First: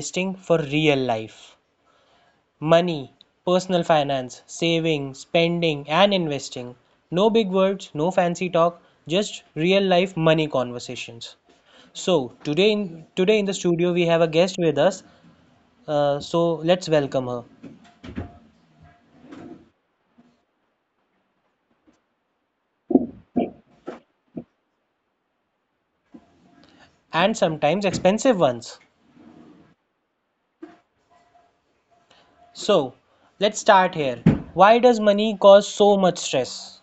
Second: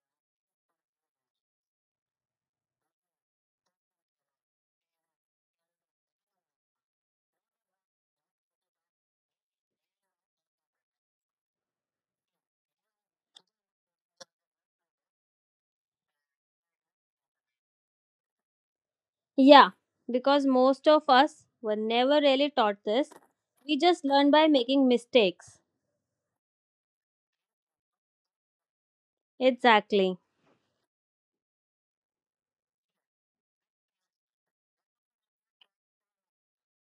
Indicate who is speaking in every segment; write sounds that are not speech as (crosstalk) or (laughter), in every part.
Speaker 1: investing for real life. Money, personal finance, saving, spending, and investing. No big words, no fancy talk, just real life money conversations. So, today in the studio, we have a guest with us, so let's welcome her.
Speaker 2: Yeah, because most of us were never really taught this. We just learn by making mistakes.
Speaker 1: And sometimes expensive ones.
Speaker 2: Exactly.
Speaker 1: So let's start here. Why does money cause so much stress?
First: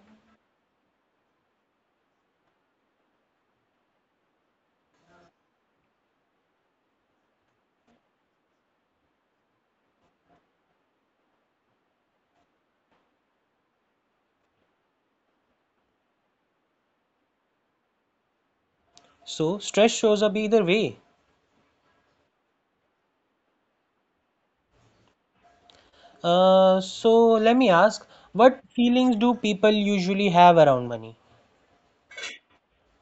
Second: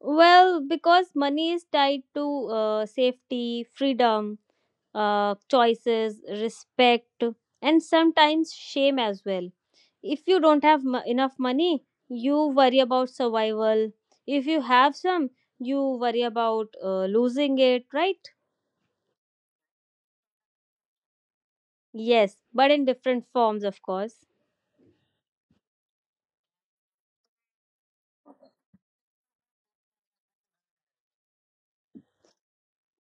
Speaker 2: Well, because money is tied to safety, freedom, choices, respect, and sometimes shame as well. If you don't have enough money, you worry about survival. If you have some, you worry about losing it, right?
Speaker 1: So stress shows up either way.
Speaker 2: Yes, but in different forms, of course.
Speaker 1: So let me ask, what feelings do people usually have around money?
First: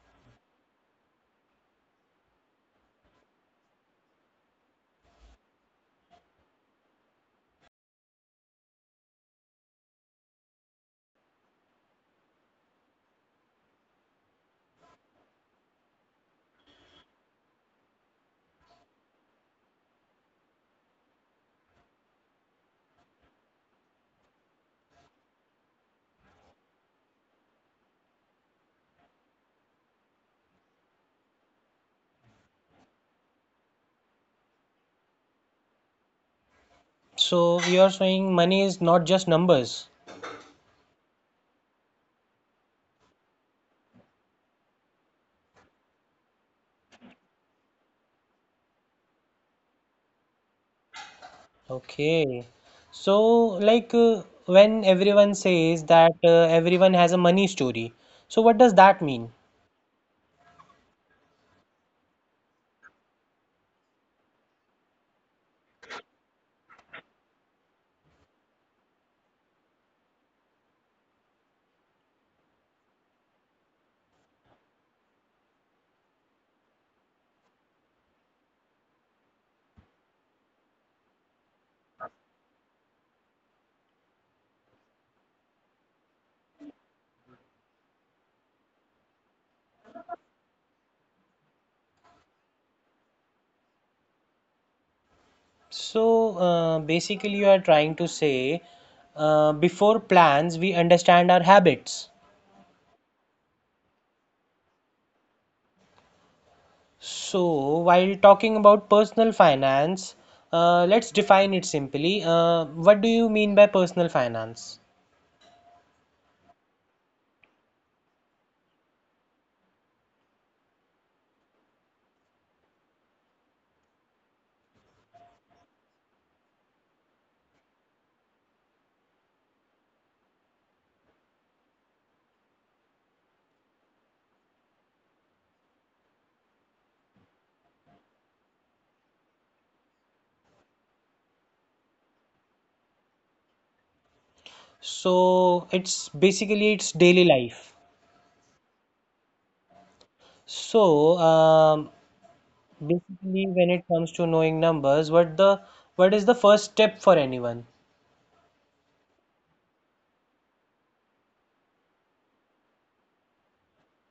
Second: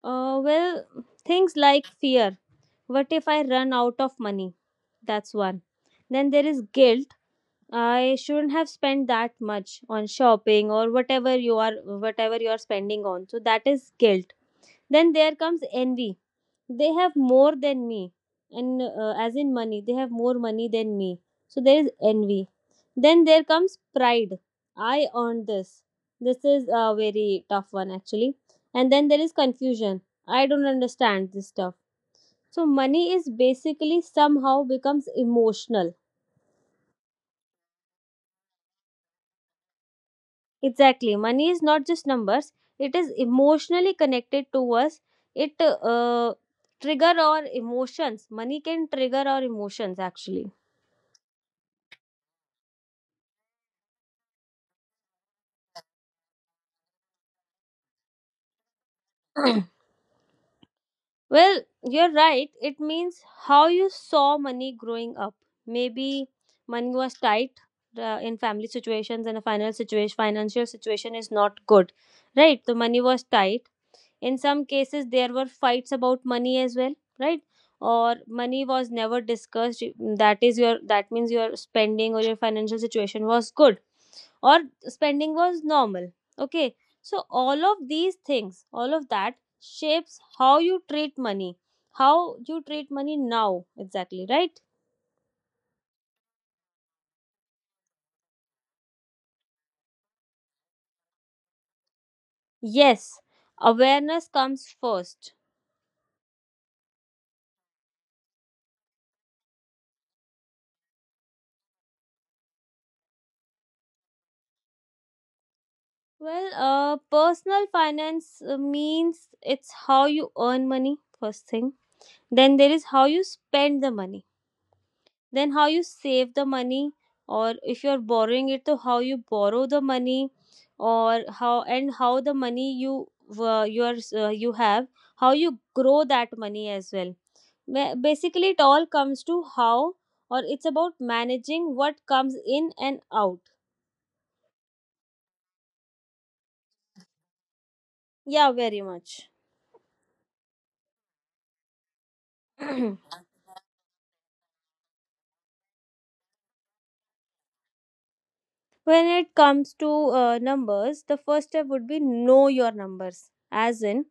Speaker 2: Well, things like fear. What if I run out of money? That's one. Then there is guilt. I shouldn't have spent that much on shopping or whatever you are spending on. So that is guilt. Then there comes envy, they have more than me, and as in money, they have more money than me, so there is envy. Then there comes pride, I earned this. This is a very tough one, actually. And then there is confusion, I don't understand this stuff. So money is basically, somehow, becomes emotional.
Speaker 1: So you're saying money is not just numbers.
Speaker 2: Exactly, money is not just numbers. It is emotionally connected to us. It trigger our emotions, money can trigger our emotions, actually.
Speaker 1: Okay. So like when everyone says that everyone has a money story, so what does that mean?
Speaker 2: (clears throat) Well, you're right. It means how you saw money growing up. Maybe money was tight, in family situations, and a financial situation is not good, right? The money was tight. In some cases, there were fights about money as well, right? Or money was never discussed. That is your, that means your spending or your financial situation was good, or spending was normal. Okay, so all of these things, all of that shapes how you treat money, how you treat money now, exactly, right.
Speaker 1: So basically you are trying to say before plans we understand our habits.
Speaker 2: Yes, awareness comes first.
Speaker 1: So, while talking about personal finance, let's define it simply. What do you mean by personal finance?
Speaker 2: Well, personal finance means it's how you earn money, first thing. Then there is how you spend the money, then how you save the money, or if you're borrowing it, so how you borrow the money. Or how, and how the money you your you have, how you grow that money as well. Basically it all comes to how, or it's about managing what comes in and out.
Speaker 1: So, it's basically it's daily life.
Speaker 2: Yeah, very much.
Speaker 1: So,
Speaker 2: (clears throat)
Speaker 1: basically, when it comes to knowing numbers, what the what is the first step for anyone?
Speaker 2: When it comes to numbers, the first step would be know your numbers, as in,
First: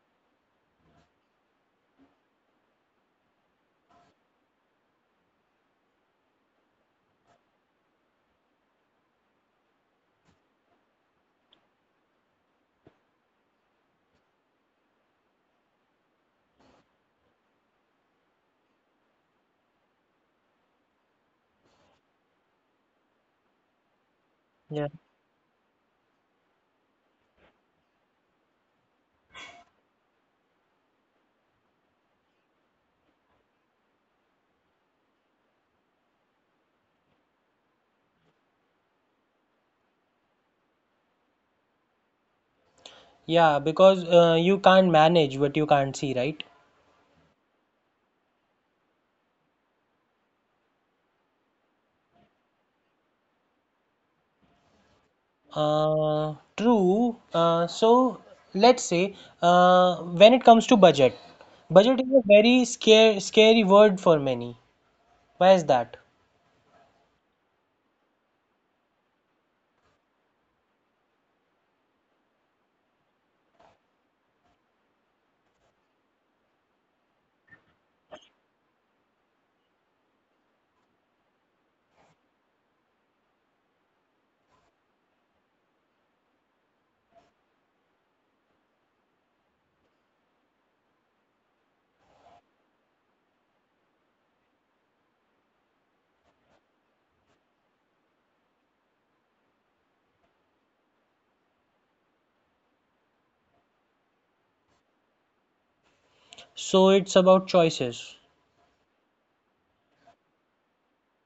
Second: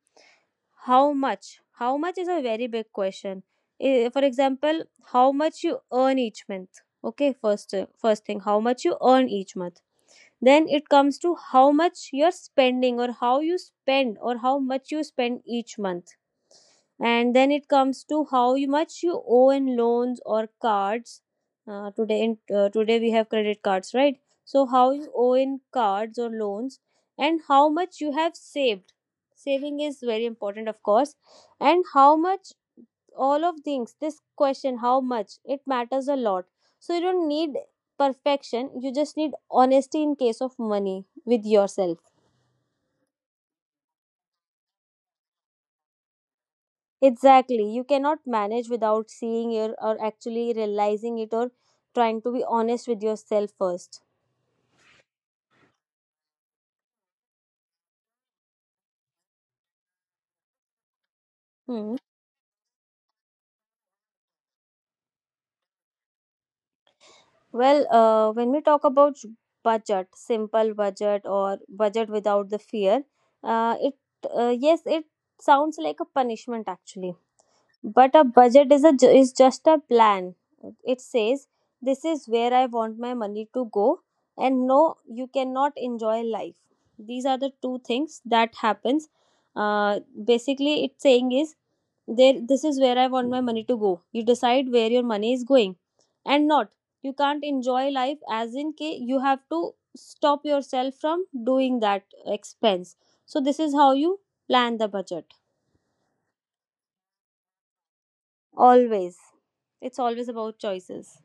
Speaker 2: how much? How much is a very big question. Eh, for example, how much you earn each month. Okay, first, first thing, how much you earn each month. Then it comes to how much you're spending, or how you spend, or how much you spend each month. And then it comes to how much you owe in loans or cards. Today we have credit cards, right? So
Speaker 1: Yeah.
Speaker 2: how you owe in cards or loans. And how much you have saved. Saving is very important, of course. And how much, all of things, this question, how much, it matters a lot. So you don't need perfection, you just need honesty, in case of money, with yourself.
Speaker 1: Yeah, because you can't manage what you can't see, right?
Speaker 2: Exactly, you cannot manage without seeing your, or actually realizing it, or trying to be honest with yourself first.
Speaker 1: True. So let's say when it comes to budget,
Speaker 2: Hmm.
Speaker 1: budget is a very scary word for many. Why is that?
Speaker 2: Well, when we talk about budget, simple budget or budget without the fear, it yes, it sounds like a punishment, actually. But a budget is a is just a plan. It says this is where I want my money to go. And no, you cannot enjoy life. These are the two things that happens. uh, Basically it's saying is there, this is where I want my money to go. You decide where your money is going. And not, you can't enjoy life, as in, k, you have to stop yourself from doing that expense. So this is how you plan the budget.
Speaker 1: So it's about choices.
Speaker 2: Always, it's always about choices.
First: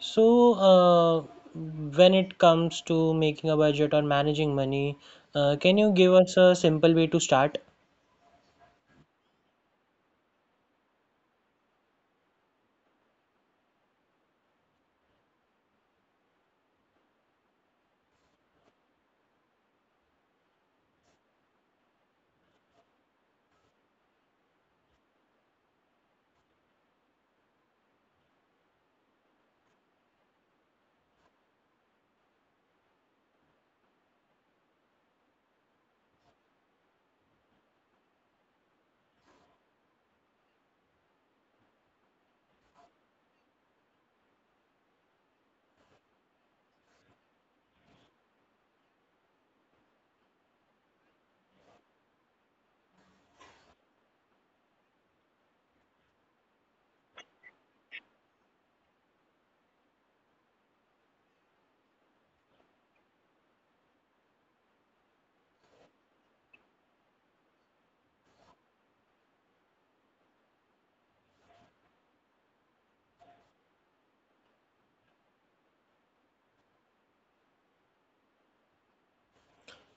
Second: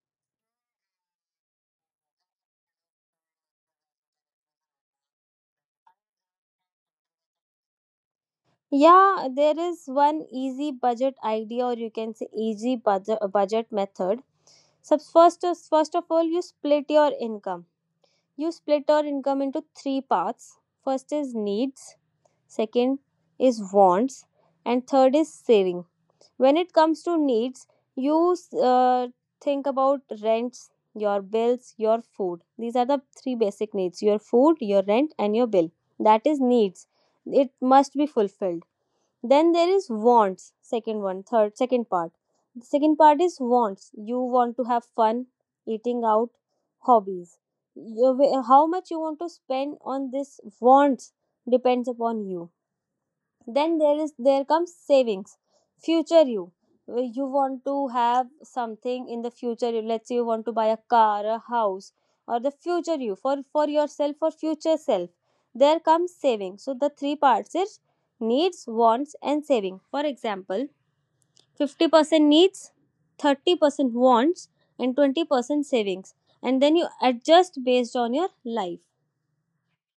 Speaker 1: So when it comes to making a budget or managing money, can you give us a simple way to start?
Speaker 2: Yeah, there is one easy budget idea, or you can say easy budget method. So first, first of all, you split your income. You split your income into three parts. First is needs, second is wants, and third is saving. When it comes to needs, you uh, think about rents, your bills, your food. These are the three basic needs: your food, your rent, and your bill. That is needs. It must be fulfilled. Then there is wants, second one third second part. The second part is wants, you want to have fun, eating out, hobbies. How much you want to spend on this wants depends upon you. Then there comes savings, future you. You want to have something in the future, let's say you want to buy a car, a house, or the future you, for yourself, or future self. There comes saving. So the three parts is needs, wants, and saving. For example, 50% needs, 30% wants, and 20% savings, and then you adjust based on your life.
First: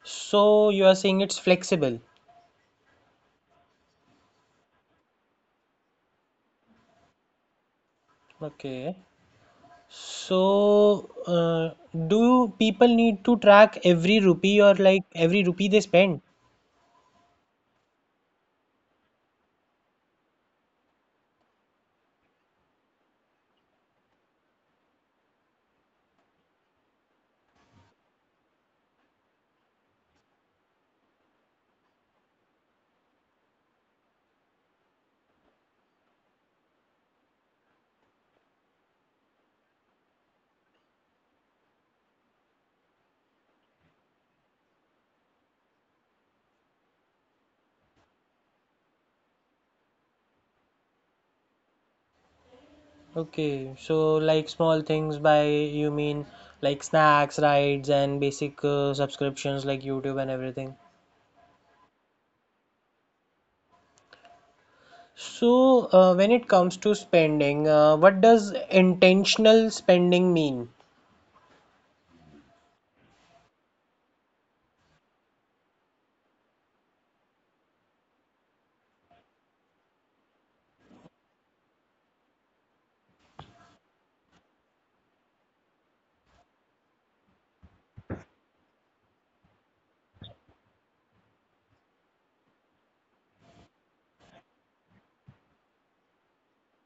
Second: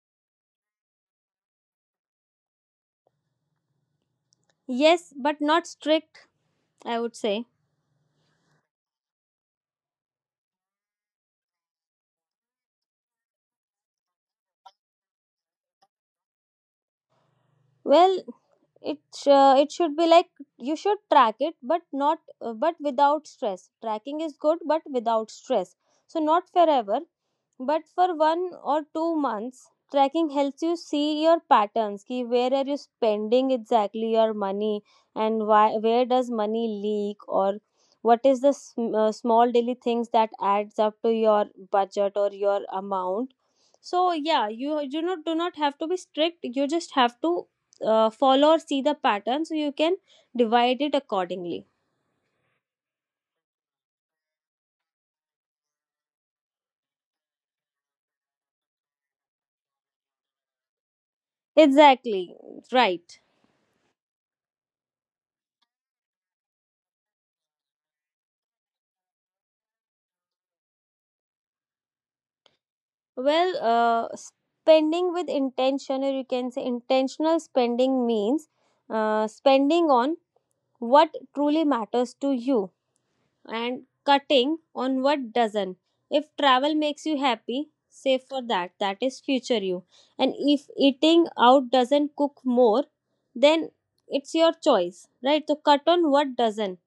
Speaker 1: So you are saying it's flexible.
Speaker 2: Yes, but not strict, I would say.
Speaker 1: Okay. So, do people need to track every rupee or like every rupee they spend?
Speaker 2: Well, it it should be like, you should track it, but not but without stress. Tracking is good, but without stress. So not forever, but for 1 or 2 months, tracking helps you see your patterns. Ki, where are you spending exactly your money, and why, where does money leak, or what is the small daily things that adds up to your budget or your amount. So yeah, you not do not have to be strict. You just have to follow or see the pattern, so you can divide it accordingly.
Speaker 1: Okay, so like small things by you mean like snacks, rides, and basic subscriptions like YouTube and everything.
Speaker 2: Exactly right.
Speaker 1: So, when it comes to spending, what does intentional spending mean?
Speaker 2: Well, spending with intention, or you can say intentional spending, means spending on what truly matters to you, and cutting on what doesn't. If travel makes you happy, save for that. That is future you. And if eating out doesn't cook more, then it's your choice, right? So cut on what doesn't.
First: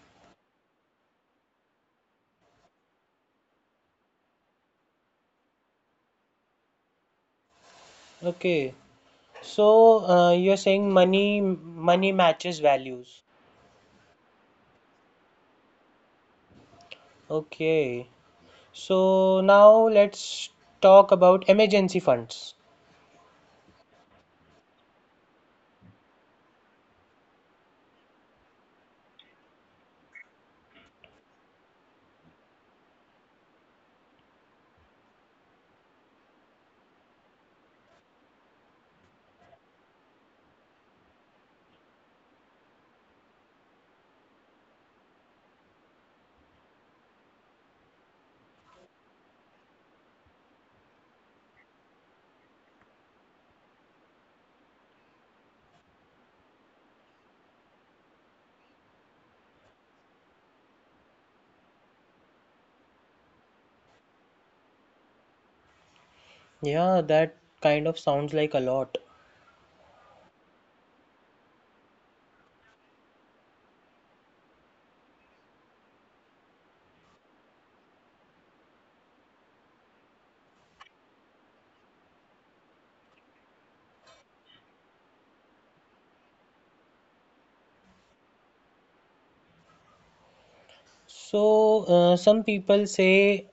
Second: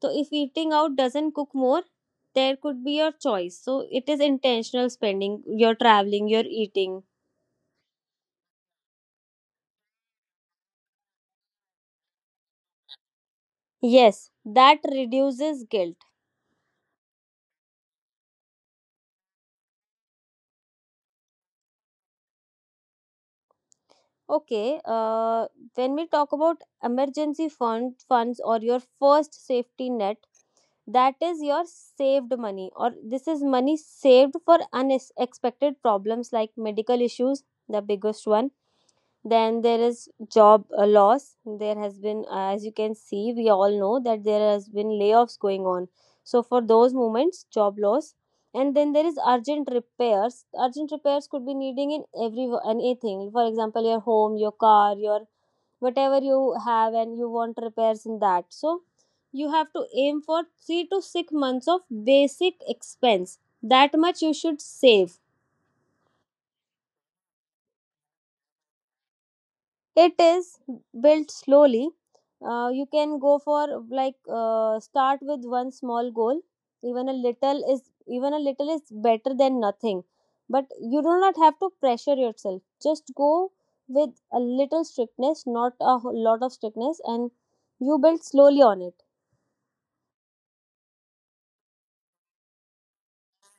Speaker 2: So if eating out doesn't cook more, there could be your choice. So it is intentional spending, you're traveling, you're eating.
Speaker 1: Okay, so you're saying money matches values.
Speaker 2: Yes, that reduces guilt.
Speaker 1: Okay, so now let's talk about emergency funds.
Speaker 2: Okay, when we talk about emergency funds or your first safety net, that is your saved money, or this is money saved for unexpected problems like medical issues, the biggest one. Then there is job loss. There has been, as you can see, we all know that there has been layoffs going on. So for those moments, job loss. And then there is urgent repairs. Urgent repairs could be needing in every anything. For example, your home, your car, your whatever you have, and you want repairs in that. So you have to aim for 3 to 6 months of basic expense. That much you should save.
Speaker 1: Yeah, that kind of sounds like a lot.
Speaker 2: It is built slowly. You can go for like, start with one small goal. Even a little is Even a little is better than nothing. But you do not have to pressure yourself. Just go with a little strictness, not a lot of strictness, and you build slowly on it.
Speaker 1: So, some people say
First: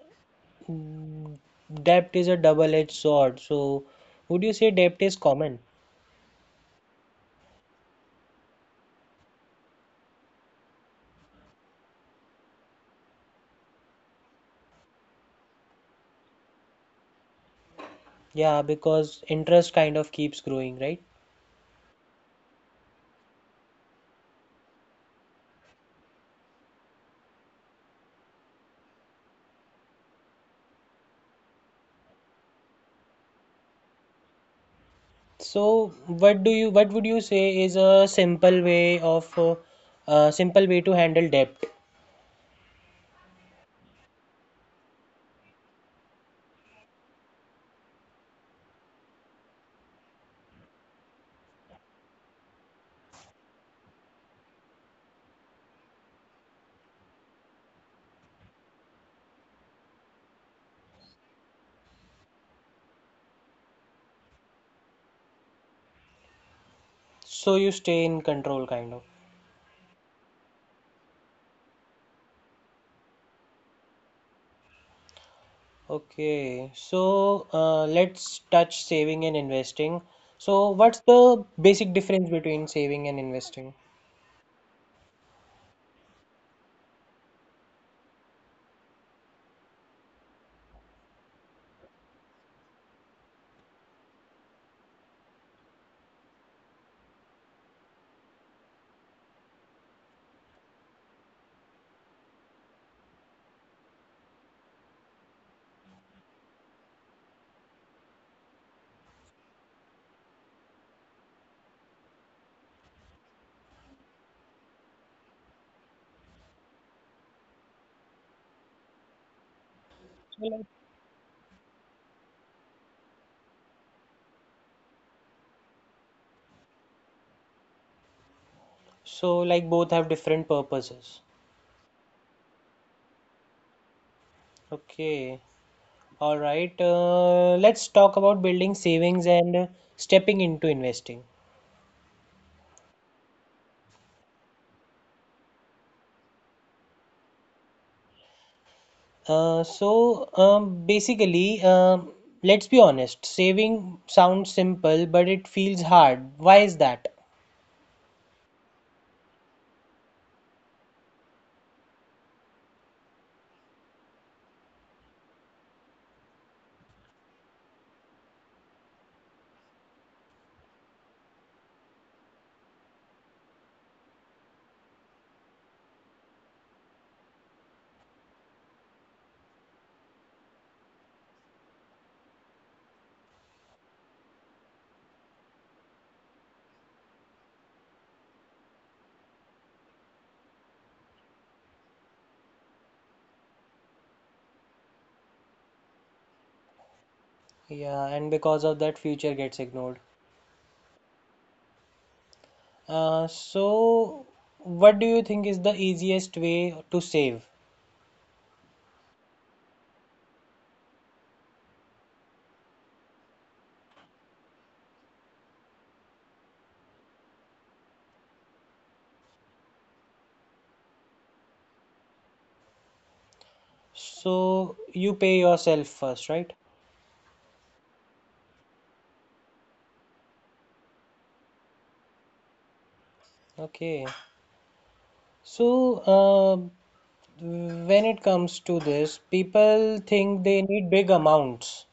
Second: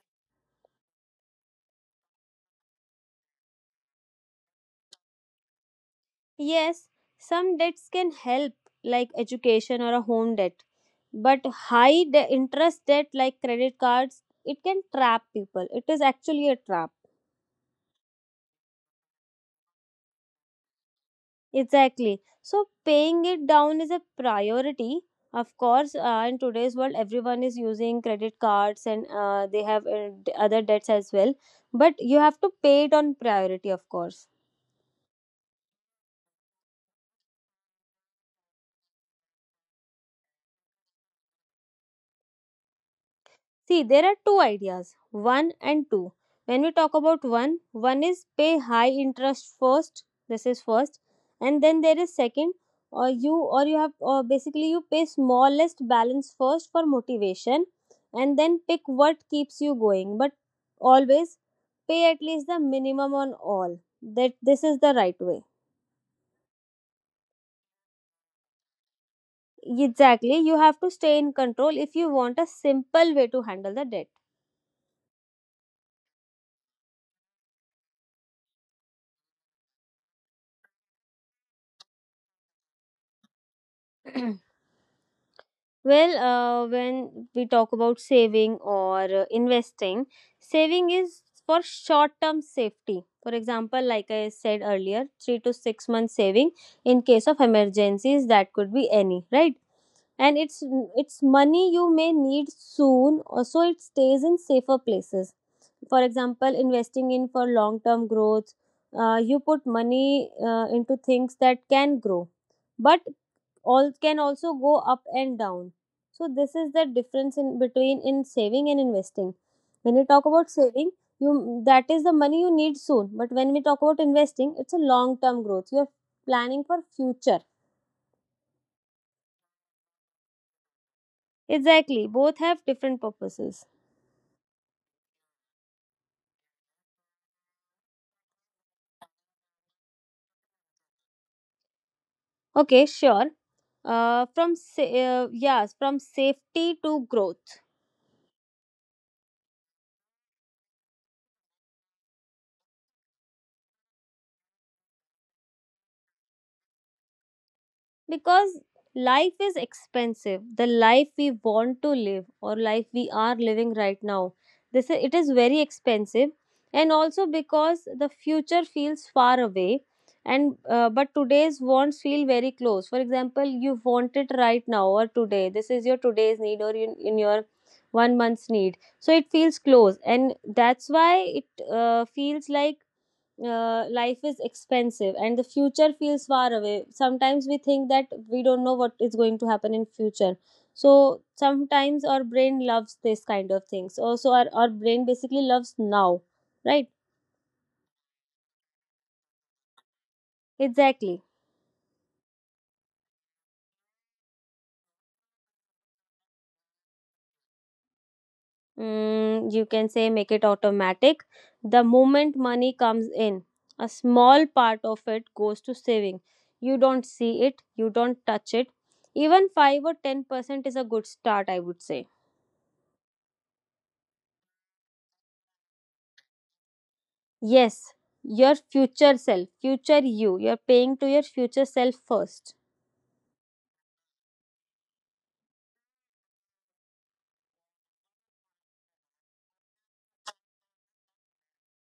Speaker 1: Mm, debt is a double-edged sword. So, would you say debt is common?
Speaker 2: Yes, some debts can help, like education or a home debt. But interest debt, like credit cards, it can trap people. It is actually a trap.
Speaker 1: Yeah, because interest kind of keeps growing, right?
Speaker 2: Exactly. So paying it down is a priority. Of course, in today's world, everyone is using credit cards, and they have other debts as well. But you have to pay it on priority, of course.
Speaker 1: So, what would you say is a simple way of, simple way to handle debt?
Speaker 2: See, there are two ideas, one and two. When we talk about one, one is pay high interest first. This is first, and then there is second, or you have, or basically you pay smallest balance first for motivation, and then pick what keeps you going. But always pay at least the minimum on all. That This is the right way.
Speaker 1: So you stay in control, kind of.
Speaker 2: Exactly, you have to stay in control if you want a simple way to handle the debt.
Speaker 1: Okay, so let's touch saving and investing. So, what's the basic difference between saving and investing?
Speaker 2: (clears throat) Well, when we talk about saving or investing, saving is for short term safety. For example, like I said earlier, 3 to 6 months saving in case of emergencies, that could be any, right? And it's money you may need soon, or so it stays in safer places. For example, investing in for long term growth, you put money into things that can grow, but all can also go up and down, so this is the difference in between in saving and investing. When you talk about saving, you that is the money you need soon, but when we talk about investing, it's a long term growth. You are planning for future.
Speaker 1: So, like both have different purposes.
Speaker 2: Exactly, both have different purposes.
Speaker 1: Okay. All right, let's talk about building savings and stepping into investing.
Speaker 2: Okay, sure. Yes, from safety to growth.
Speaker 1: Basically, let's be honest, saving sounds simple, but it feels hard. Why is that?
Speaker 2: Because life is expensive. The life we want to live or life we are living right now, it is very expensive. And also because the future feels far away, and but today's wants feel very close. For example, you want it right now, or today this is your today's need, or in your 1 month's need, so it feels close. And that's why it feels like life is expensive and the future feels far away. Sometimes we think that we don't know what is going to happen in future, so sometimes our brain loves this kind of things. Also, our brain basically loves now, right?
Speaker 1: Yeah, and because of that, future gets ignored.
Speaker 2: Exactly.
Speaker 1: Uh, so, what do you think is the easiest way to save?
Speaker 2: You can say make it automatic. The moment money comes in, a small part of it goes to saving. You don't see it, you don't touch it. Even 5 or 10% is a good start, I would say.
Speaker 1: So, you pay yourself first, right?
Speaker 2: Yes, your future self, future you. You're paying to your future self first.
Speaker 1: Okay. So, when it comes to this, people think they need big amounts.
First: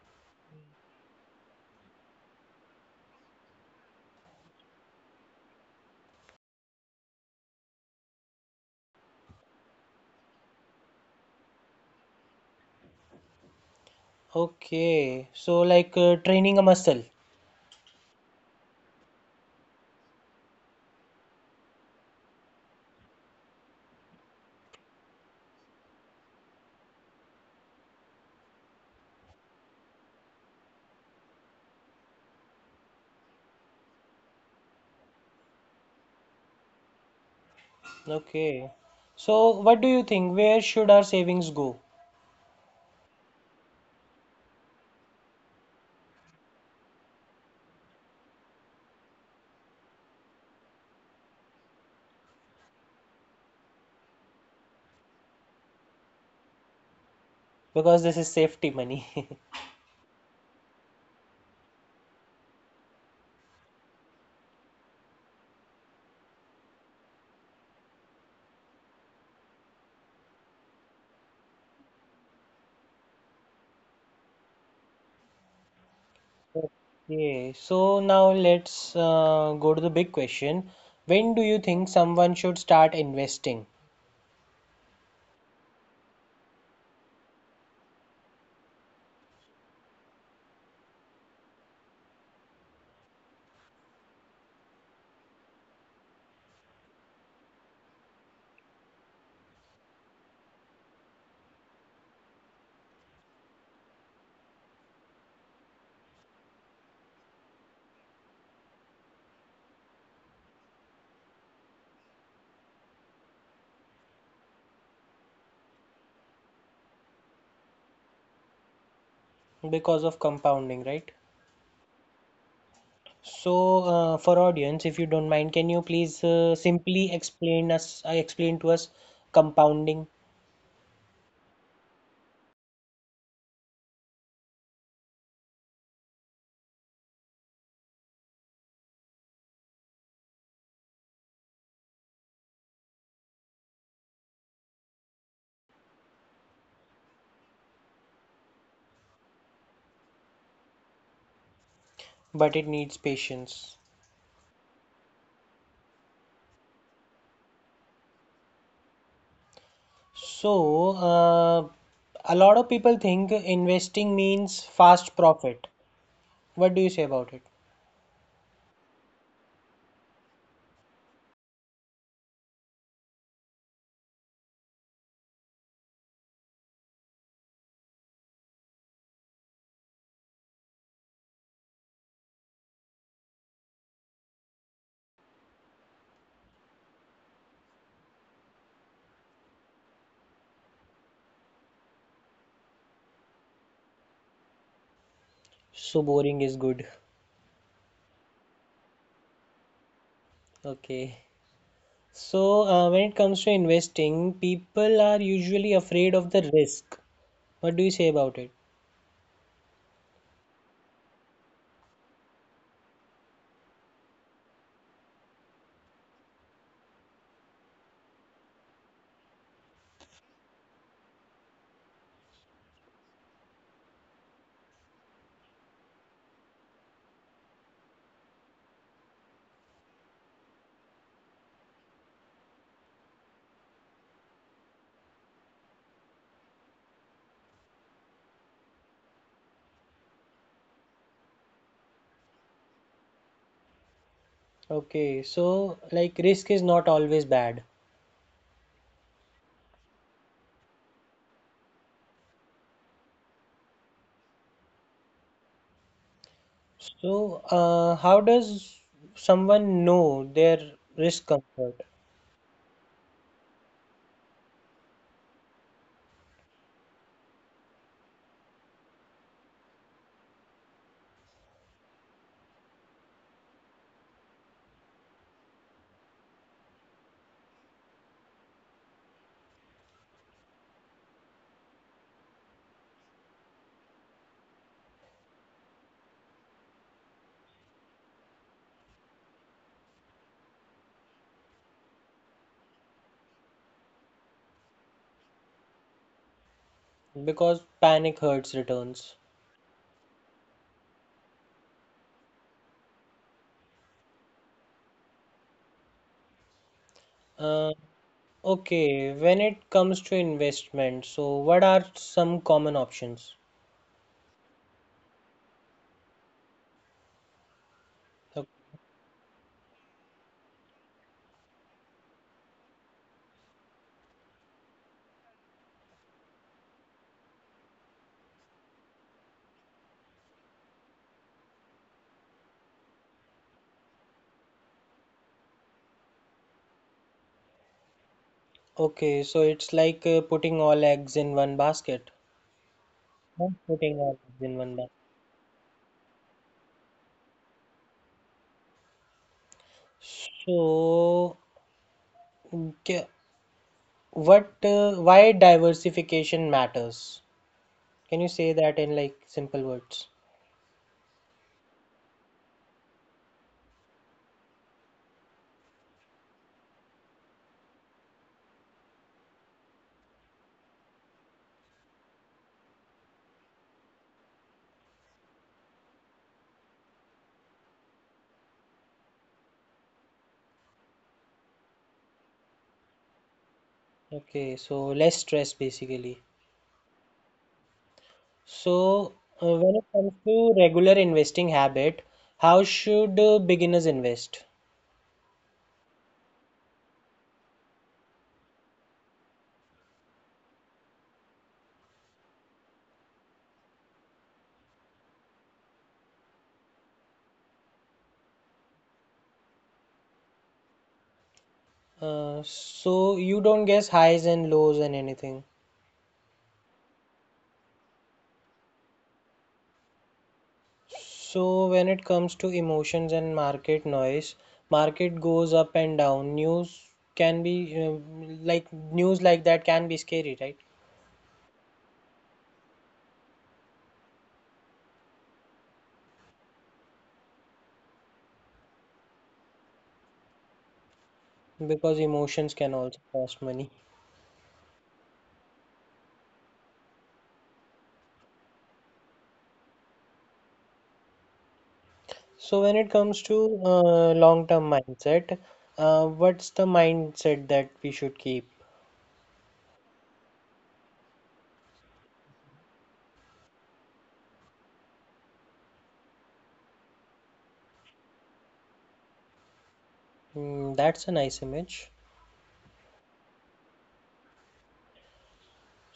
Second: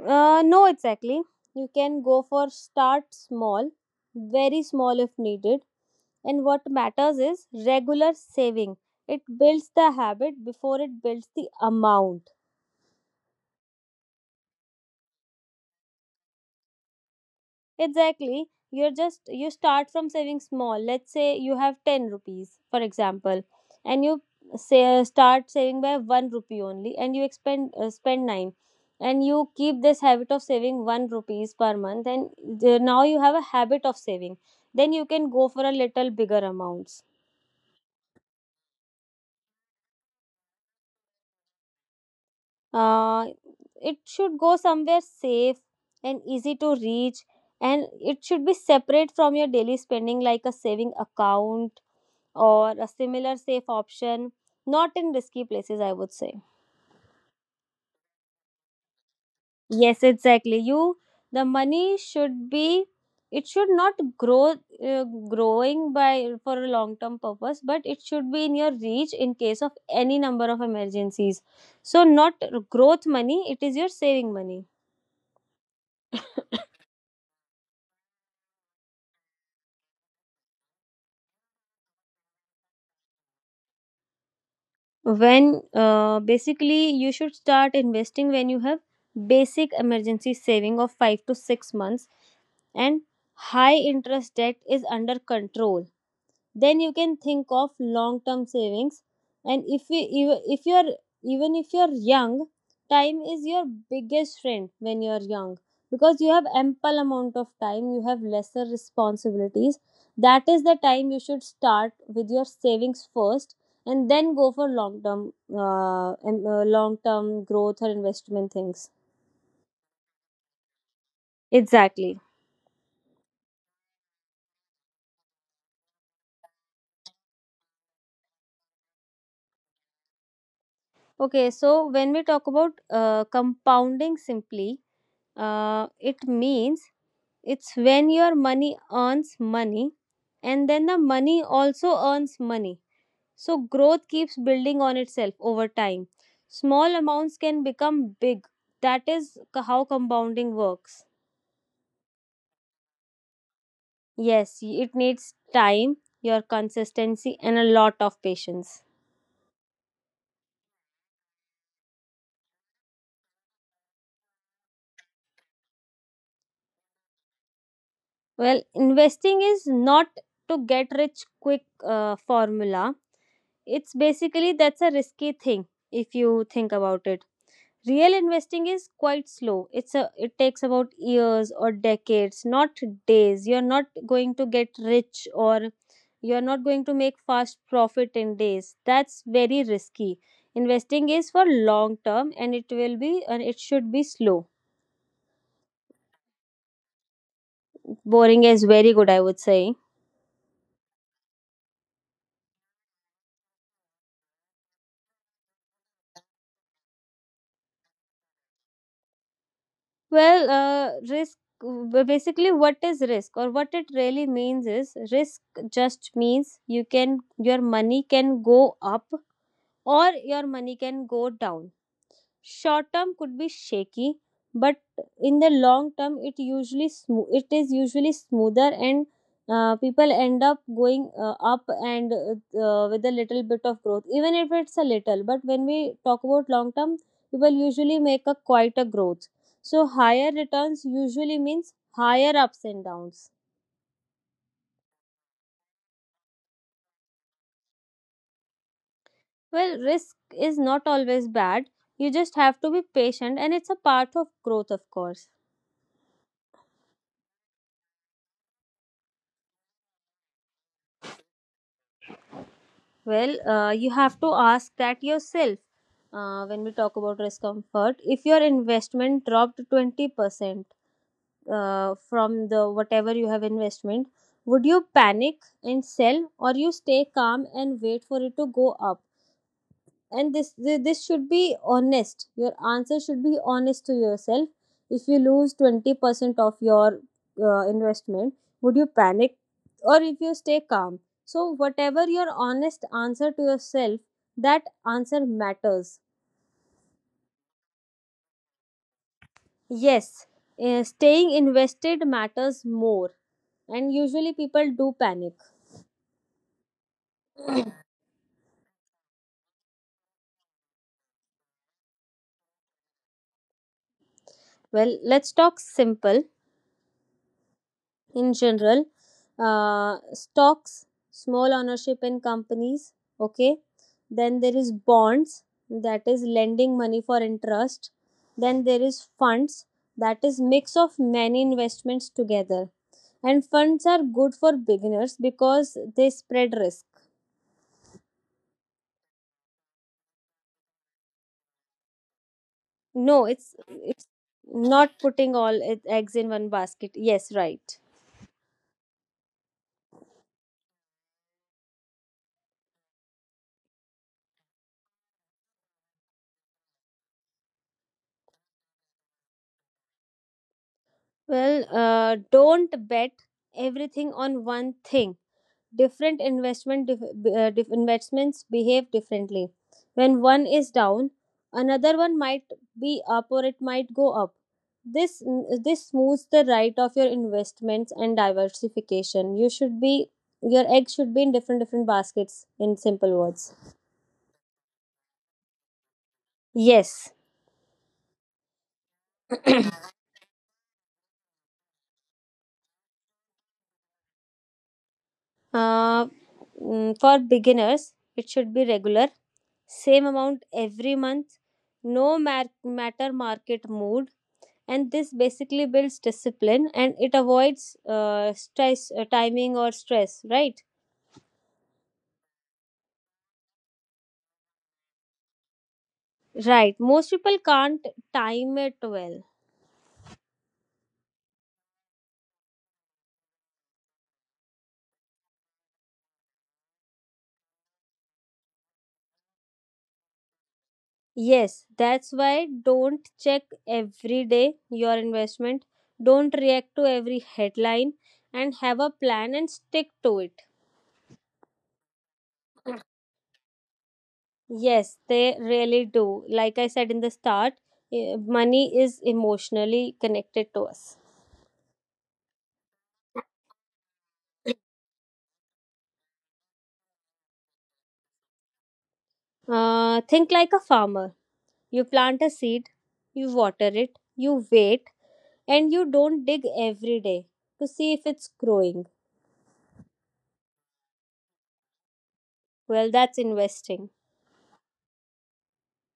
Speaker 2: No, exactly. You can go for start small, very small if needed. And what matters is regular saving. It builds the habit before it builds the amount.
Speaker 1: Okay. So, like training a muscle.
Speaker 2: Exactly. You start from saving small. Let's say you have 10 rupees, for example, and you say start saving by 1 rupee only, and you expend spend 9, and you keep this habit of saving 1 rupees per month, and now you have a habit of saving. Then you can go for a little bigger amounts.
Speaker 1: Okay. So, what do you think? Where should our savings go?
Speaker 2: Uh, it should go somewhere safe and easy to reach, and it should be separate from your daily spending, like a saving account or a similar safe option, not in risky places, I would say.
Speaker 1: Because this is safety money. (laughs)
Speaker 2: Yes, exactly. The money should be, it should not grow, uh, growing by for a long term purpose, but it should be in your reach in case of any number of emergencies. So, not growth money, it is your saving money.
Speaker 1: Okay. So, now let's go to the big question. When do you think someone should start investing?
Speaker 2: When basically you should start investing when you have basic emergency saving of 5 to 6 months, and high interest debt is under control. Then you can think of long term savings. And if we if you're even if you're young, time is your biggest friend when you're young, because you have ample amount of time, you have lesser responsibilities. That is the time you should start with your savings first, and then go for long term and long term growth or investment things.
Speaker 1: Because of compounding, right?
Speaker 2: Exactly.
Speaker 1: So, for audience, if you don't mind, can you please explain to us compounding,
Speaker 2: Okay, so when we talk about compounding simply, it means it's when your money earns money, and then the money also earns money. So growth keeps building on itself over time. Small amounts can become big. That is how compounding works.
Speaker 1: but it needs patience.
Speaker 2: Yes, it needs time, your consistency, and a lot of patience.
Speaker 1: So, a lot of people think investing means fast profit. What do you say about it?
Speaker 2: Well, investing is not to get rich quick formula. It's basically that's a risky thing, if you think about it. Real investing is quite slow. It takes about years or decades, not days. You're not going to get rich, or you're not going to make fast profit in days. That's very risky. Investing is for long term, and it will be and it should be slow.
Speaker 1: So boring is good.
Speaker 2: Boring is very good, I would say.
Speaker 1: Okay. So, when it comes to investing, people are usually afraid of the risk. What do you say about it?
Speaker 2: Well, risk basically, what is risk or what it really means, is risk just means you can your money can go up or your money can go down. Short term could be shaky, but in the long term, it usually it is usually smoother, and people end up going up and with a little bit of growth, even if it's a little. But when we talk about long term, people usually make a quite a growth. So higher returns usually means higher ups and downs.
Speaker 1: Okay, so like risk is not always bad.
Speaker 2: Well, risk is not always bad. You just have to be patient, and it's a part of growth, of course.
Speaker 1: So, how does someone know their risk comfort?
Speaker 2: Well, you have to ask that yourself. When we talk about risk comfort, if your investment dropped 20% from the whatever you have investment, would you panic and sell, or you stay calm and wait for it to go up? And this should be honest. Your answer should be honest to yourself. If you lose 20% of your investment, would you panic, or if you stay calm? So whatever your honest answer to yourself, that answer matters.
Speaker 1: Because panic hurts returns.
Speaker 2: Yes, staying invested matters more, and usually people do panic.
Speaker 1: Uh, okay, when it comes to investment, so what are some common options?
Speaker 2: Well, let's talk simple, in
Speaker 1: O-
Speaker 2: general. Uh, stocks, small ownership in companies. Okay. Then there is bonds, that is lending money for interest. Then there is funds, that is mix of many investments together. And funds are good for beginners because they spread risk.
Speaker 1: Okay, so it's like putting all eggs in one basket.
Speaker 2: No,
Speaker 1: Not putting
Speaker 2: it's
Speaker 1: all eggs in one
Speaker 2: not
Speaker 1: basket.
Speaker 2: putting all eggs in one basket, yes, right.
Speaker 1: So, ca- what, why diversification matters? Can you say that in like simple words?
Speaker 2: Well, don't bet everything on one thing. Different investment investments behave differently. When one is down, another one might be up, or it might go up. this this smooths the right of your investments. And diversification, you should be your eggs should be in different different baskets, in simple words.
Speaker 1: Okay, so less stress basically.
Speaker 2: Yes.
Speaker 1: So, when it comes to regular investing habit, how should beginners invest?
Speaker 2: uh, for beginners it should be regular, same amount every month, no mar- matter market mood. And this basically builds discipline, and it avoids stress timing or stress, right?
Speaker 1: So you don't guess highs and lows and anything.
Speaker 2: Right, most people can't time it well.
Speaker 1: So when it comes to emotions and market noise, market goes up and down. Can be uh, news like that can be scary, right?
Speaker 2: Yes, that's why, don't check every day your investment, don't react to every headline, and have a plan and stick to it.
Speaker 1: Because emotions can also cost money.
Speaker 2: Yes, they really do. Like I said in the start, money is emotionally connected to us.
Speaker 1: So when it comes to long-term mindset, what's the mindset that we should keep?
Speaker 2: Think like a farmer. You plant a seed, you water it, you wait, and you don't dig every day to see if it's growing.
Speaker 1: Mm, that's a nice image.
Speaker 2: Well, that's investing.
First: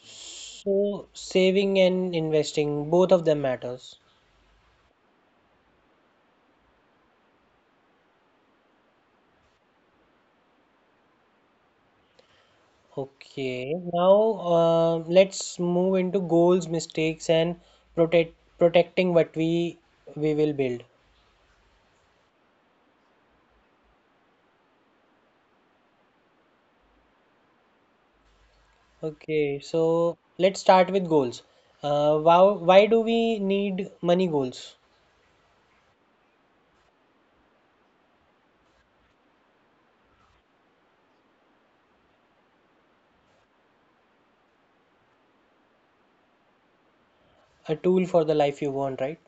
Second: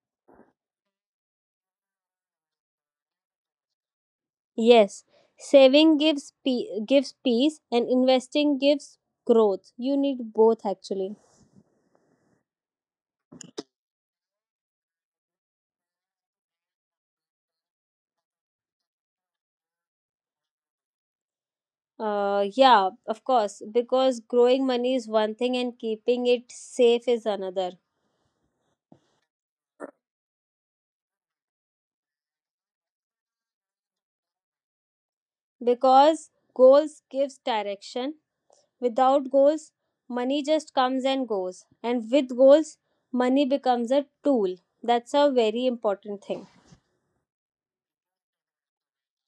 Speaker 1: So saving and investing, both of them matters.
Speaker 2: Yes, saving gives gives peace, and investing gives growth. You need both actually.
Speaker 1: Okay, now let's move into goals, mistakes, and protecting what we will build.
Speaker 2: Yeah, of course, because growing money is one thing and keeping it safe is another.
Speaker 1: Okay, so let's start with goals. Wow, why do we need money goals?
Speaker 2: Because goals gives direction. Without goals, money just comes and goes. And with goals, money becomes a tool. That's a very important thing.
Speaker 1: A tool for the life you want, right?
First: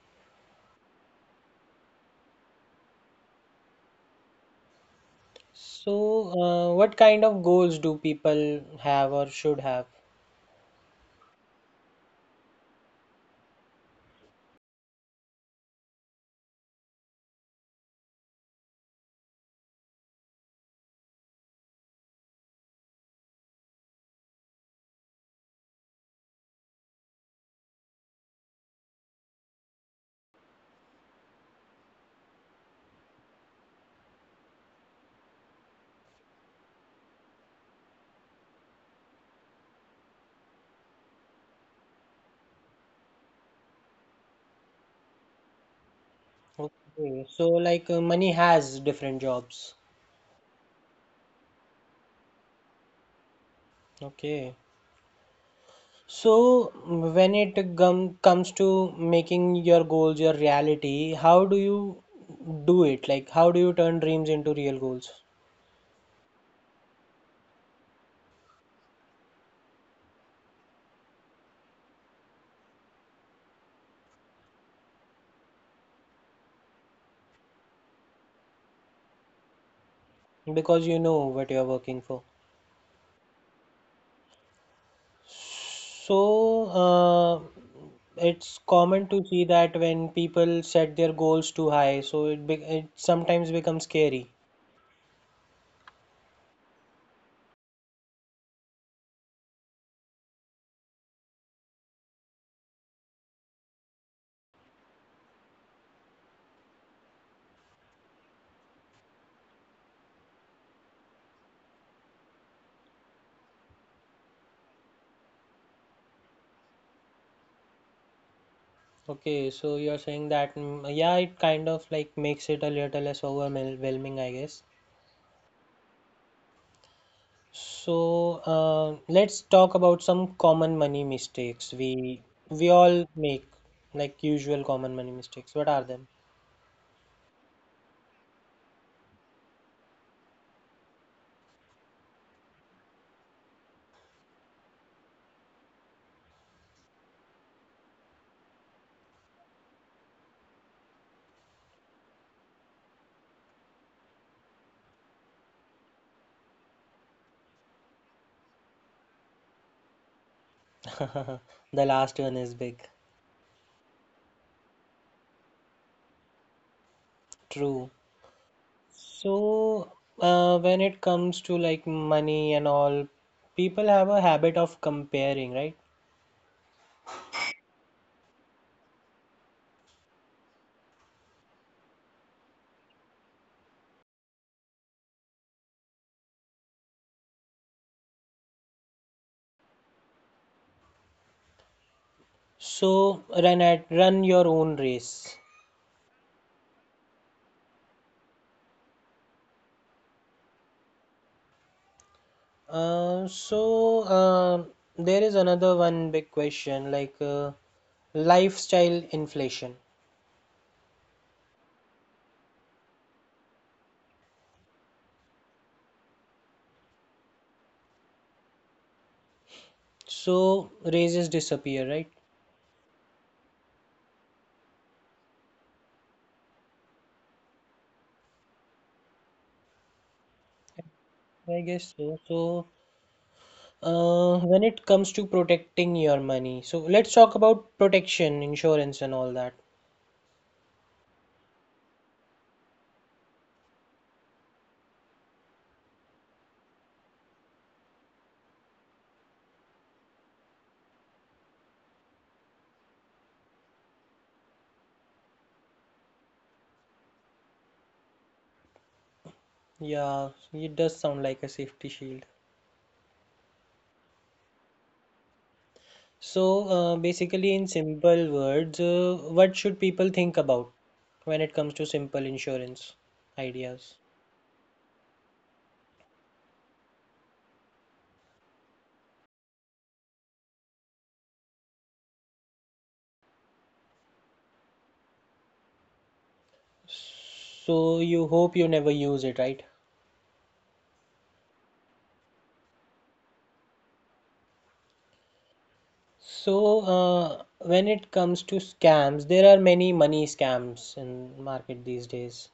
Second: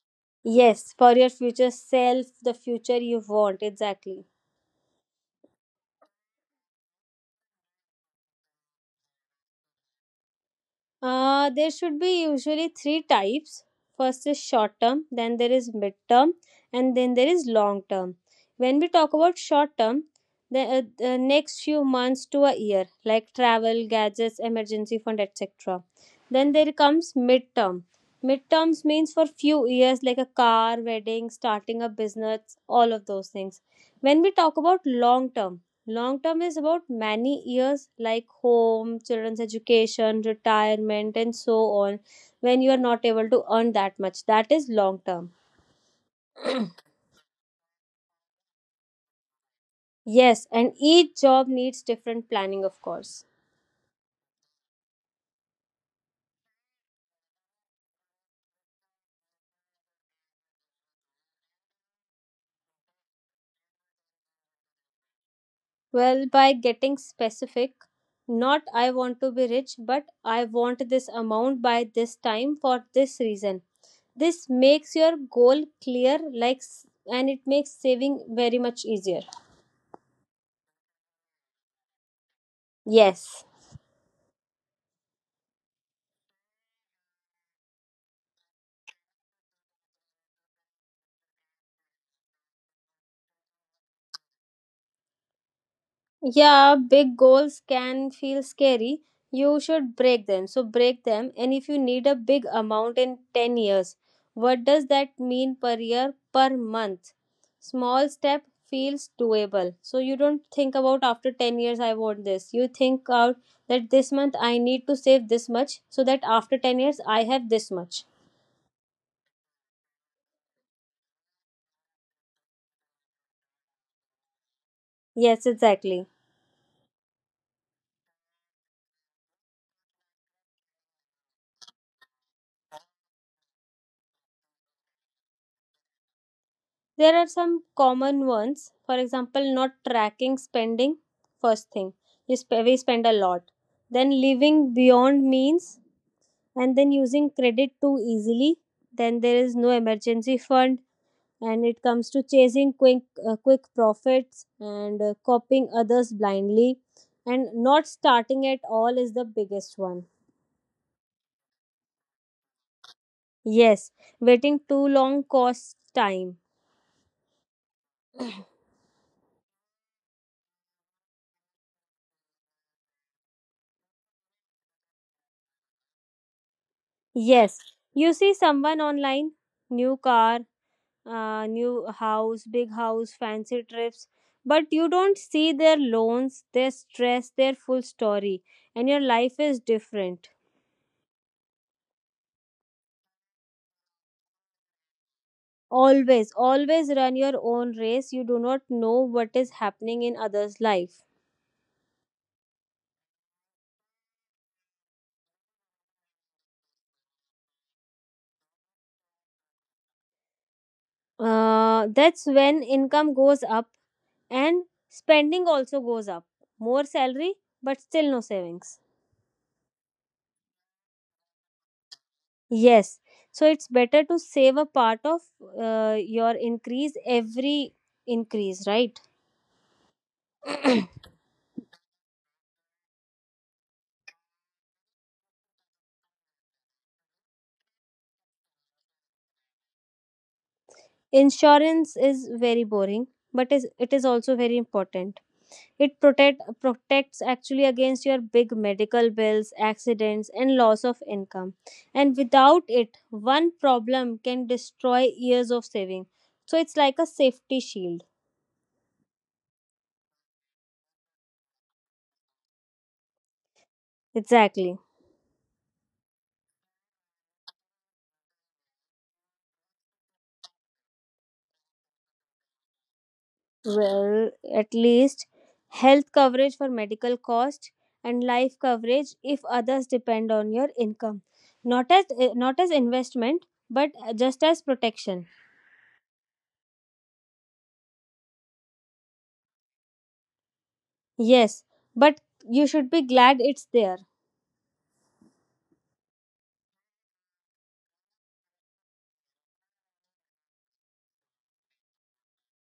Speaker 2: Yes, for your future self, the future you want, exactly.
Speaker 1: So, what kind of goals do people have or should have?
Speaker 2: There should be usually three types. First is short term, then there is mid term, and then there is long term. When we talk about short term, the next few months to a year, like travel, gadgets, emergency fund, etc. Then there comes mid term. Mid terms means for few years, like a car, wedding, starting a business, all of those things. When we talk about long term, long term is about many years, like home, children's education, retirement, and so on, when you are not able to earn that much. That is long term.
Speaker 1: Okay, so like money has different jobs.
Speaker 2: Yes, and each job needs different planning, of course.
Speaker 1: Okay, so when it gum comes to making your goals your reality, how do you do it? Like, how do you turn dreams into real goals?
Speaker 2: Well, by getting specific, not I want to be rich, but I want this amount by this time for this reason. This makes your goal clear, like, and it makes saving very much easier.
Speaker 1: Because you know what you're working for.
Speaker 2: Yes.
Speaker 1: So, it's common to see that when people set their goals too high, so be it sometimes becomes scary.
Speaker 2: Yeah, big goals can feel scary. You should break them. So break them. And if you need a big amount in 10 years, what does that mean per year, per month? Small step feels doable. So you don't think about after 10 years, I want this. You think out that this month I need to save this much so that after 10 years I have this much.
Speaker 1: Okay, so you're saying that, mm, yeah, it kind of like makes it a little less overwhelming, I guess.
Speaker 2: Yes, exactly.
Speaker 1: So, let's talk about some common money mistakes we all make, like usual common money mistakes. What are them?
Speaker 2: There are some common ones. For example, not tracking spending. First thing, we spend a lot. Then living beyond means, and then using credit too easily. Then there is no emergency fund, and it comes to chasing quick quick profits, and copying others blindly, and not starting at all is the biggest one.
Speaker 1: (laughs) The last one is big.
Speaker 2: Yes, waiting too long costs time.
Speaker 1: True. So, when it comes to like money and all, people have a habit of comparing, right?
Speaker 2: Yes, you see someone online, new car, new house, big house, fancy trips. But you don't see their loans, their stress, their full story, and your life is different.
Speaker 1: So, run your own race.
Speaker 2: Always, always run your own race. You do not know what is happening in others' life.
Speaker 1: Uh, so um, there is another one big question like lifestyle inflation.
Speaker 2: That's when income goes up and spending also goes up. More salary, but still no savings.
Speaker 1: So raises disappear, right?
Speaker 2: Yes, so it's better to save a part of your increase every increase, right?
Speaker 1: I guess so. So when it comes to protecting your money, so let's talk about protection, insurance, and all that.
Speaker 2: Insurance is very boring, but is it is also very important. It protects actually against your big medical bills, accidents, and loss of income. And without it, one problem can destroy years of saving. So it's like a safety shield.
Speaker 1: Yeah, it does sound like a safety shield.
Speaker 2: Exactly.
Speaker 1: So basically, in simple words, what should people think about when it comes to simple insurance ideas?
Speaker 2: Well, at least health coverage for medical cost, and life coverage if others depend on your income. Not as not as investment, but just as protection.
Speaker 1: So you hope you never use it, right?
Speaker 2: Yes, but you should be glad it's there.
Speaker 1: So when it comes to scams, there are many money scams in market these days.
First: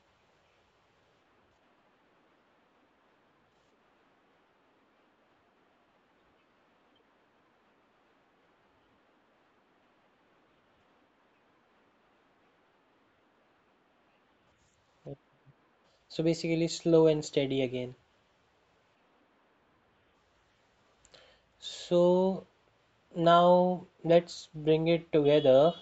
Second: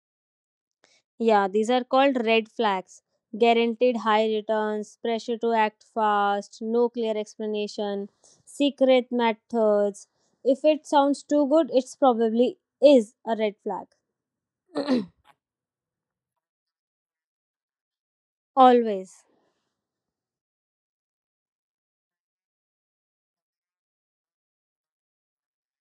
Speaker 2: Yeah, these are called red flags. Guaranteed high returns, pressure to act fast, no clear explanation, secret methods. If it sounds too good, it's probably is a red flag. (clears throat)
Speaker 1: So basically slow and steady again.
Speaker 2: Always.
Speaker 1: So now let's bring it together.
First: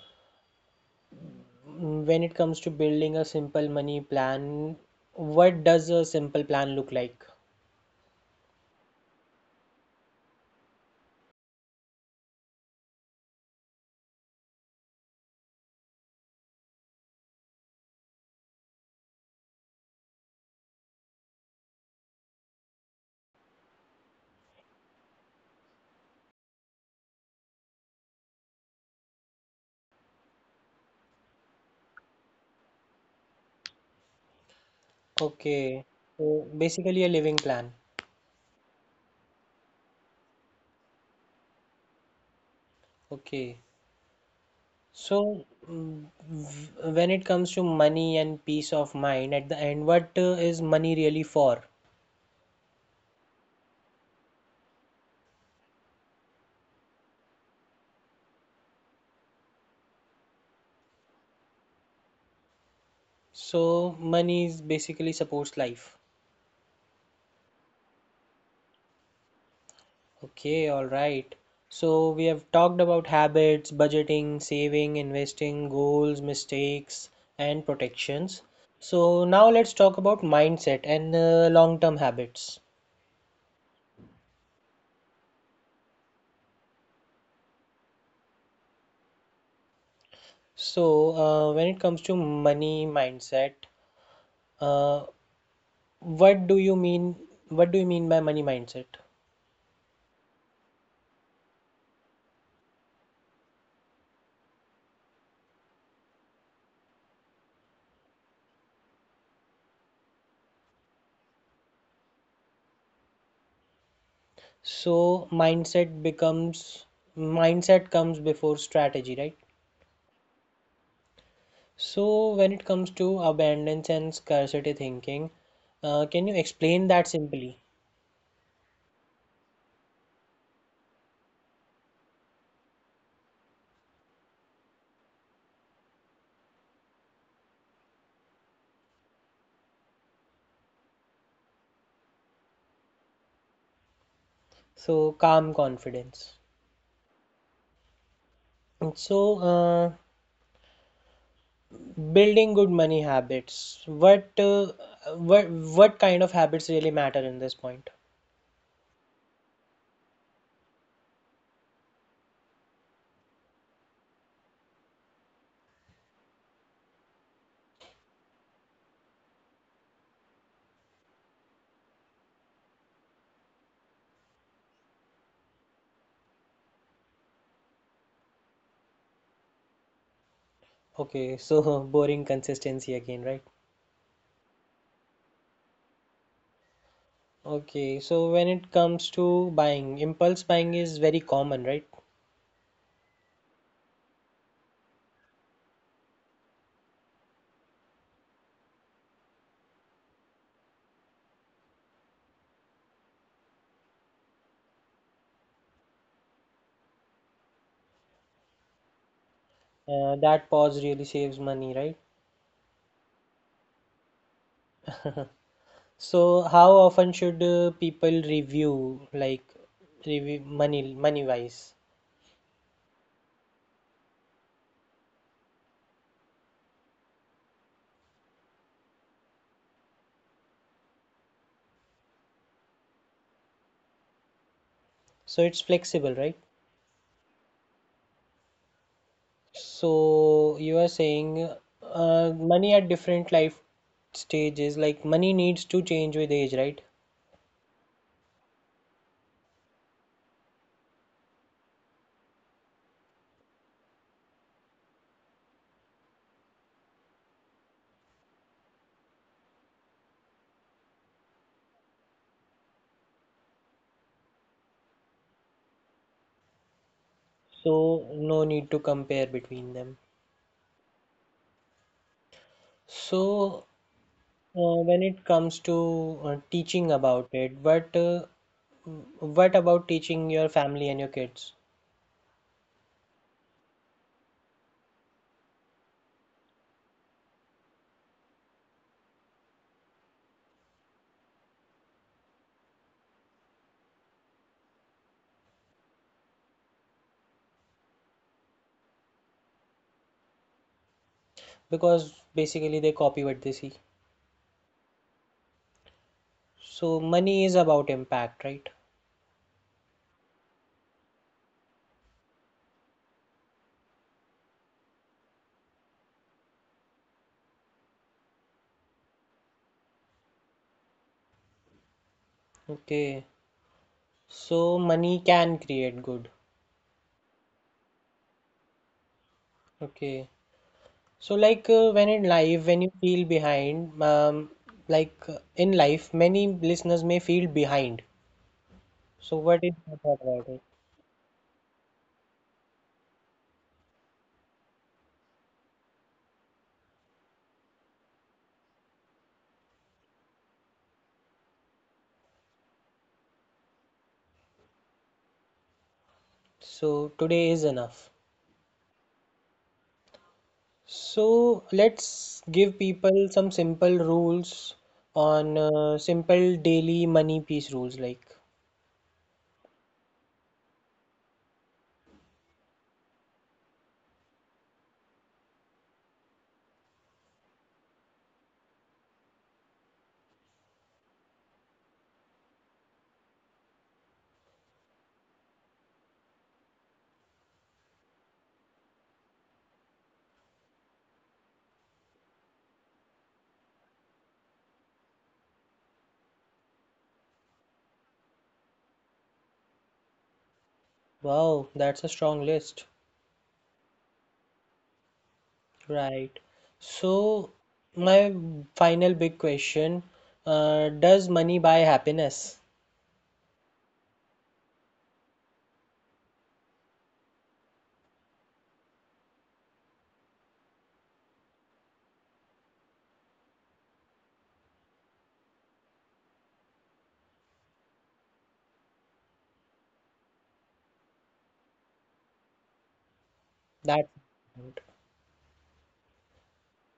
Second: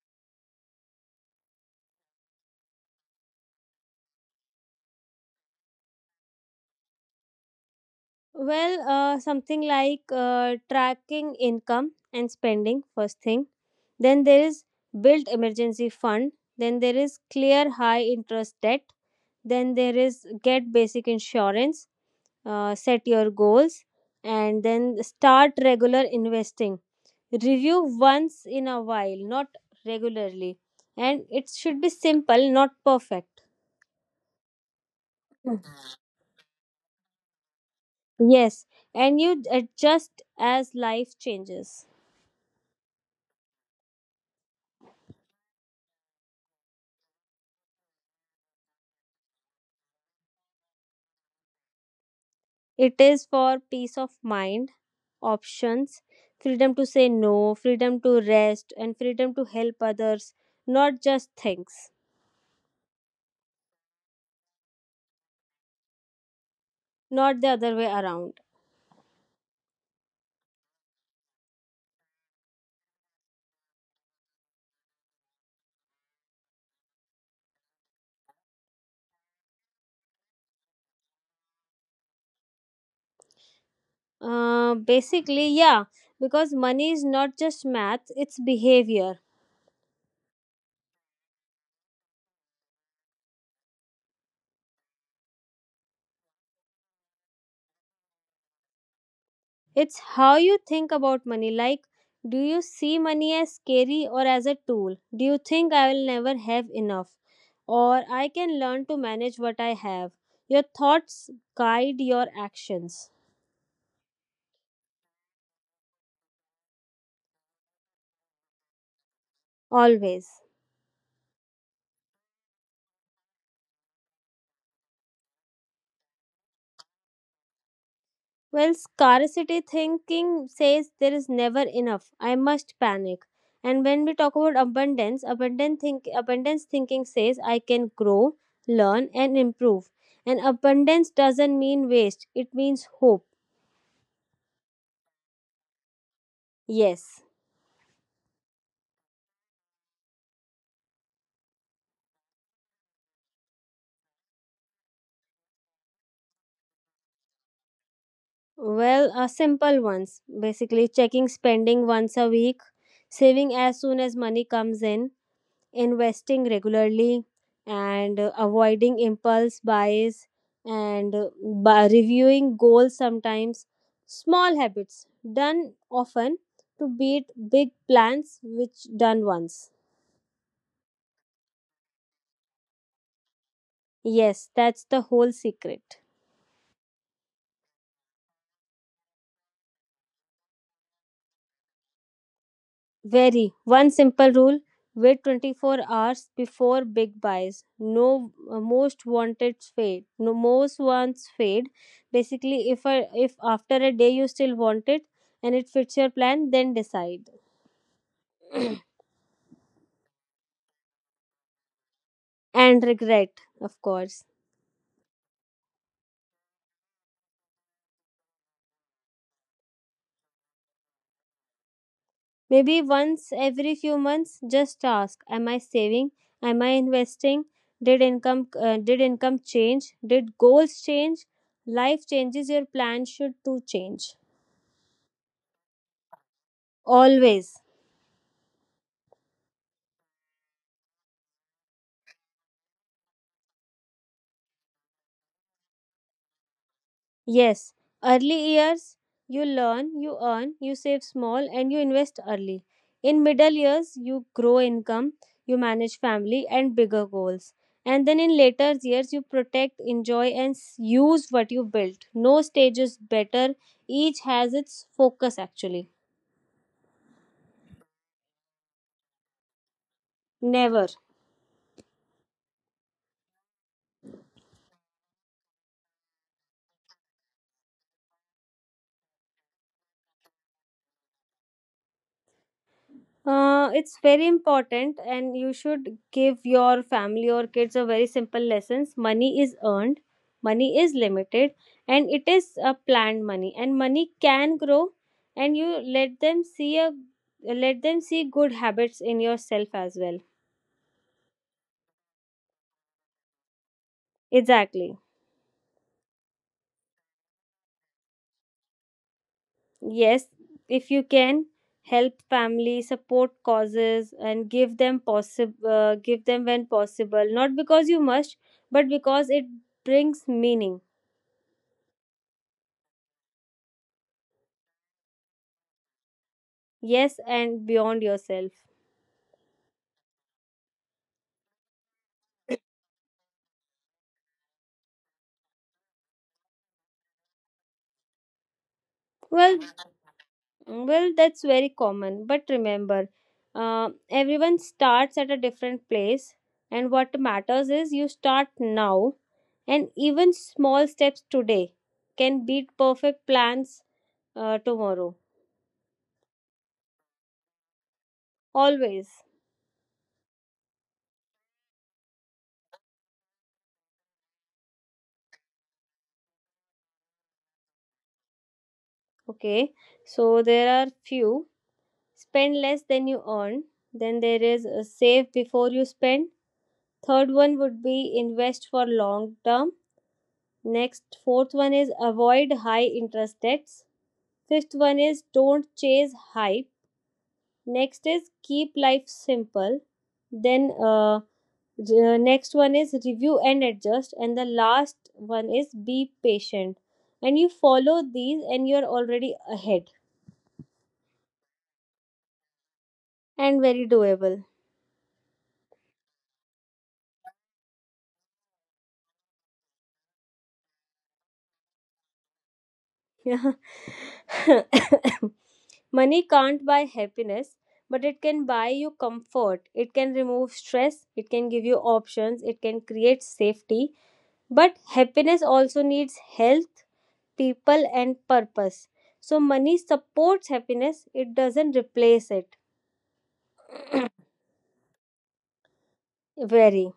Speaker 1: Mm, when it comes to building a simple money plan, what does a simple plan look like?
Speaker 2: Well, something like tracking income and spending, first thing. Then there is built emergency fund. Then there is clear high interest debt. Then there is get basic insurance, set your goals, and then start regular investing. Review once in a while, not regularly. And it should be simple, not perfect. Mm.
Speaker 1: Okay. So basically a living plan.
Speaker 2: Yes, and you adjust as life changes.
Speaker 1: Okay. So, when it comes to money and peace of mind, at the end, what is money really for?
Speaker 2: It is for peace of mind, options, freedom to say no, freedom to rest, and freedom to help others. Not just things.
Speaker 1: So, money is basically supports life.
Speaker 2: Not the other way around.
Speaker 1: Okay, all right. So, we have talked about habits, budgeting, saving, investing, goals, mistakes, and protections. So, now let's talk about mindset and long-term habits.
Speaker 2: Yeah, because money is not just math, it's behavior.
Speaker 1: So, when it comes to money mindset, uh, What do you mean? What do you mean by money mindset?
Speaker 2: It's how you think about money. Like, do you see money as scary or as a tool? Do you think I will never have enough? Or I can learn to manage what I have? Your thoughts guide your actions.
Speaker 1: So mindset comes before strategy, right?
Speaker 2: Always.
Speaker 1: So when it comes to abundance and scarcity thinking, can you explain that simply?
Speaker 2: Well, scarcity thinking says there is never enough. I must panic. And when we talk about abundance, abundance thinking says I can grow, learn, and improve. And abundance doesn't mean waste, it means hope.
Speaker 1: So calm confidence.
Speaker 2: Yes.
Speaker 1: So building good money habits. What kind of habits really matter in this point?
Speaker 2: Simple ones. Basically, checking spending once a week, saving as soon as money comes in, investing regularly, and avoiding impulse buys, and by reviewing goals sometimes. Small habits done often to beat big plans which done once.
Speaker 1: Okay, so (laughs) boring consistency again, right?
Speaker 2: Yes, that's the whole secret.
Speaker 1: Okay, so when it comes to buying, impulse buying is very common, right?
Speaker 2: Very. One simple rule, wait 24 hours before big buys. No, most wants fade. Basically, if after a day you still want it and it fits your plan, then decide.
Speaker 1: That pause really saves money, right?
Speaker 2: And regret, of course.
Speaker 1: So how often should people review like review money money wise?
Speaker 2: Maybe once every few months, just ask: Am I saving? Am I investing? Did income change? Did goals change? Life changes. Your plan should too change.
Speaker 1: So it's flexible, right?
Speaker 2: Always.
Speaker 1: So you are saying money at different life stages, like money needs to change with age, right?
Speaker 2: Yes, early years you learn, you earn, you save small, and you invest early. In middle years, you grow income, you manage family and bigger goals. And then in later years, you protect, enjoy, and use what you built. No stage is better, each has its focus actually.
Speaker 1: So no need to compare between them.
Speaker 2: Never.
Speaker 1: So, when it comes to teaching about it, what about teaching your family and your kids?
Speaker 2: It's very important, and you should give your family or kids a very simple lessons. Money is earned, money is limited, and it is a planned money. And money can grow, and you let them see a let them see good habits in yourself as well.
Speaker 1: Because basically they copy what they see.
Speaker 2: Exactly.
Speaker 1: So money is about impact, right?
Speaker 2: Yes, if you can help family, support causes, and give them when possible. Not because you must, but because it brings meaning.
Speaker 1: Okay. So money can create good.
Speaker 2: Yes, and beyond yourself.
Speaker 1: Okay. So like when in life, when you feel behind, in life, many listeners may feel behind. So what
Speaker 2: well
Speaker 1: is your thought about it?
Speaker 2: well, that's very common, but remember, everyone starts at a different place, and what matters is you start now. And even small steps today can beat perfect plans tomorrow.
Speaker 1: So today is enough.
Speaker 2: Always.
Speaker 1: So let's give people some simple rules on simple daily money piece rules. Like,
Speaker 2: Okay, so there are few. Spend less than you earn. Then there is, save before you spend. Third one would be invest for long term. Next, fourth one is avoid high interest debts. Fifth one is don't chase hype. Next is keep life simple. Then, the next one is review and adjust. And the last one is be patient. And you follow these, and you're already ahead.
Speaker 1: wow, that's a strong list.
Speaker 2: And very doable. (laughs)
Speaker 1: Right. So, my final big question, does money buy happiness?
Speaker 2: Yeah. (coughs) Money can't buy happiness, but it can buy you comfort. It can remove stress. It can give you options. It can create safety. But happiness also needs health, people, and purpose. So money supports happiness, it doesn't replace it.
Speaker 1: That
Speaker 2: Very.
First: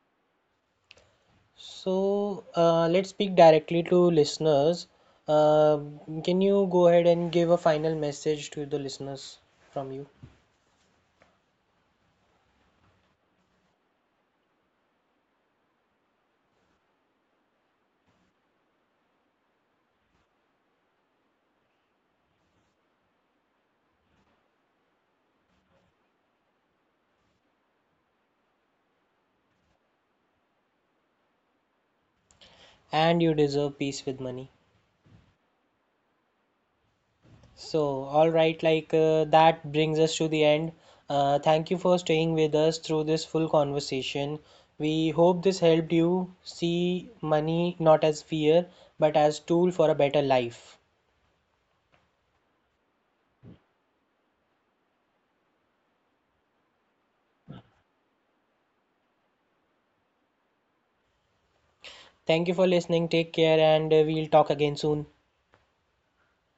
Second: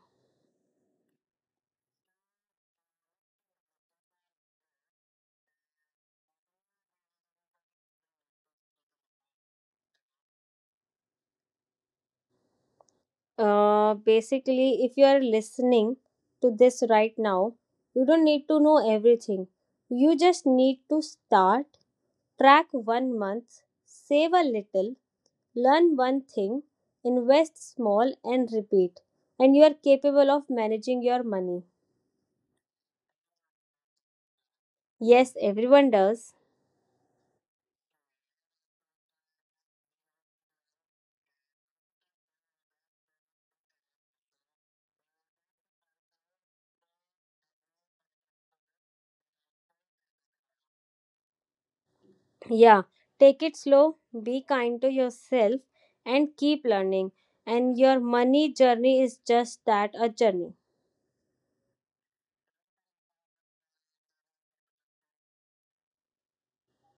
Speaker 1: so let's speak directly to listeners. Uh, can you go ahead and give a final message to the listeners from you?
Speaker 2: If you are listening to this right now, you don't need to know everything. You just need to start, track one month, save a little, learn one thing, invest small, and repeat. And you are capable of managing your money.
Speaker 1: And you deserve peace with money.
Speaker 2: Yes, everyone does.
Speaker 1: So, all right, like that brings us to the end. Thank you for staying with us through this full conversation. We hope this helped you see money not as fear but as tool for a better life.
Speaker 2: Yeah, take it slow, be kind to yourself, and keep learning. And your money journey is just that, a journey.
Speaker 1: Thank you for listening. Take care and we'll talk again soon.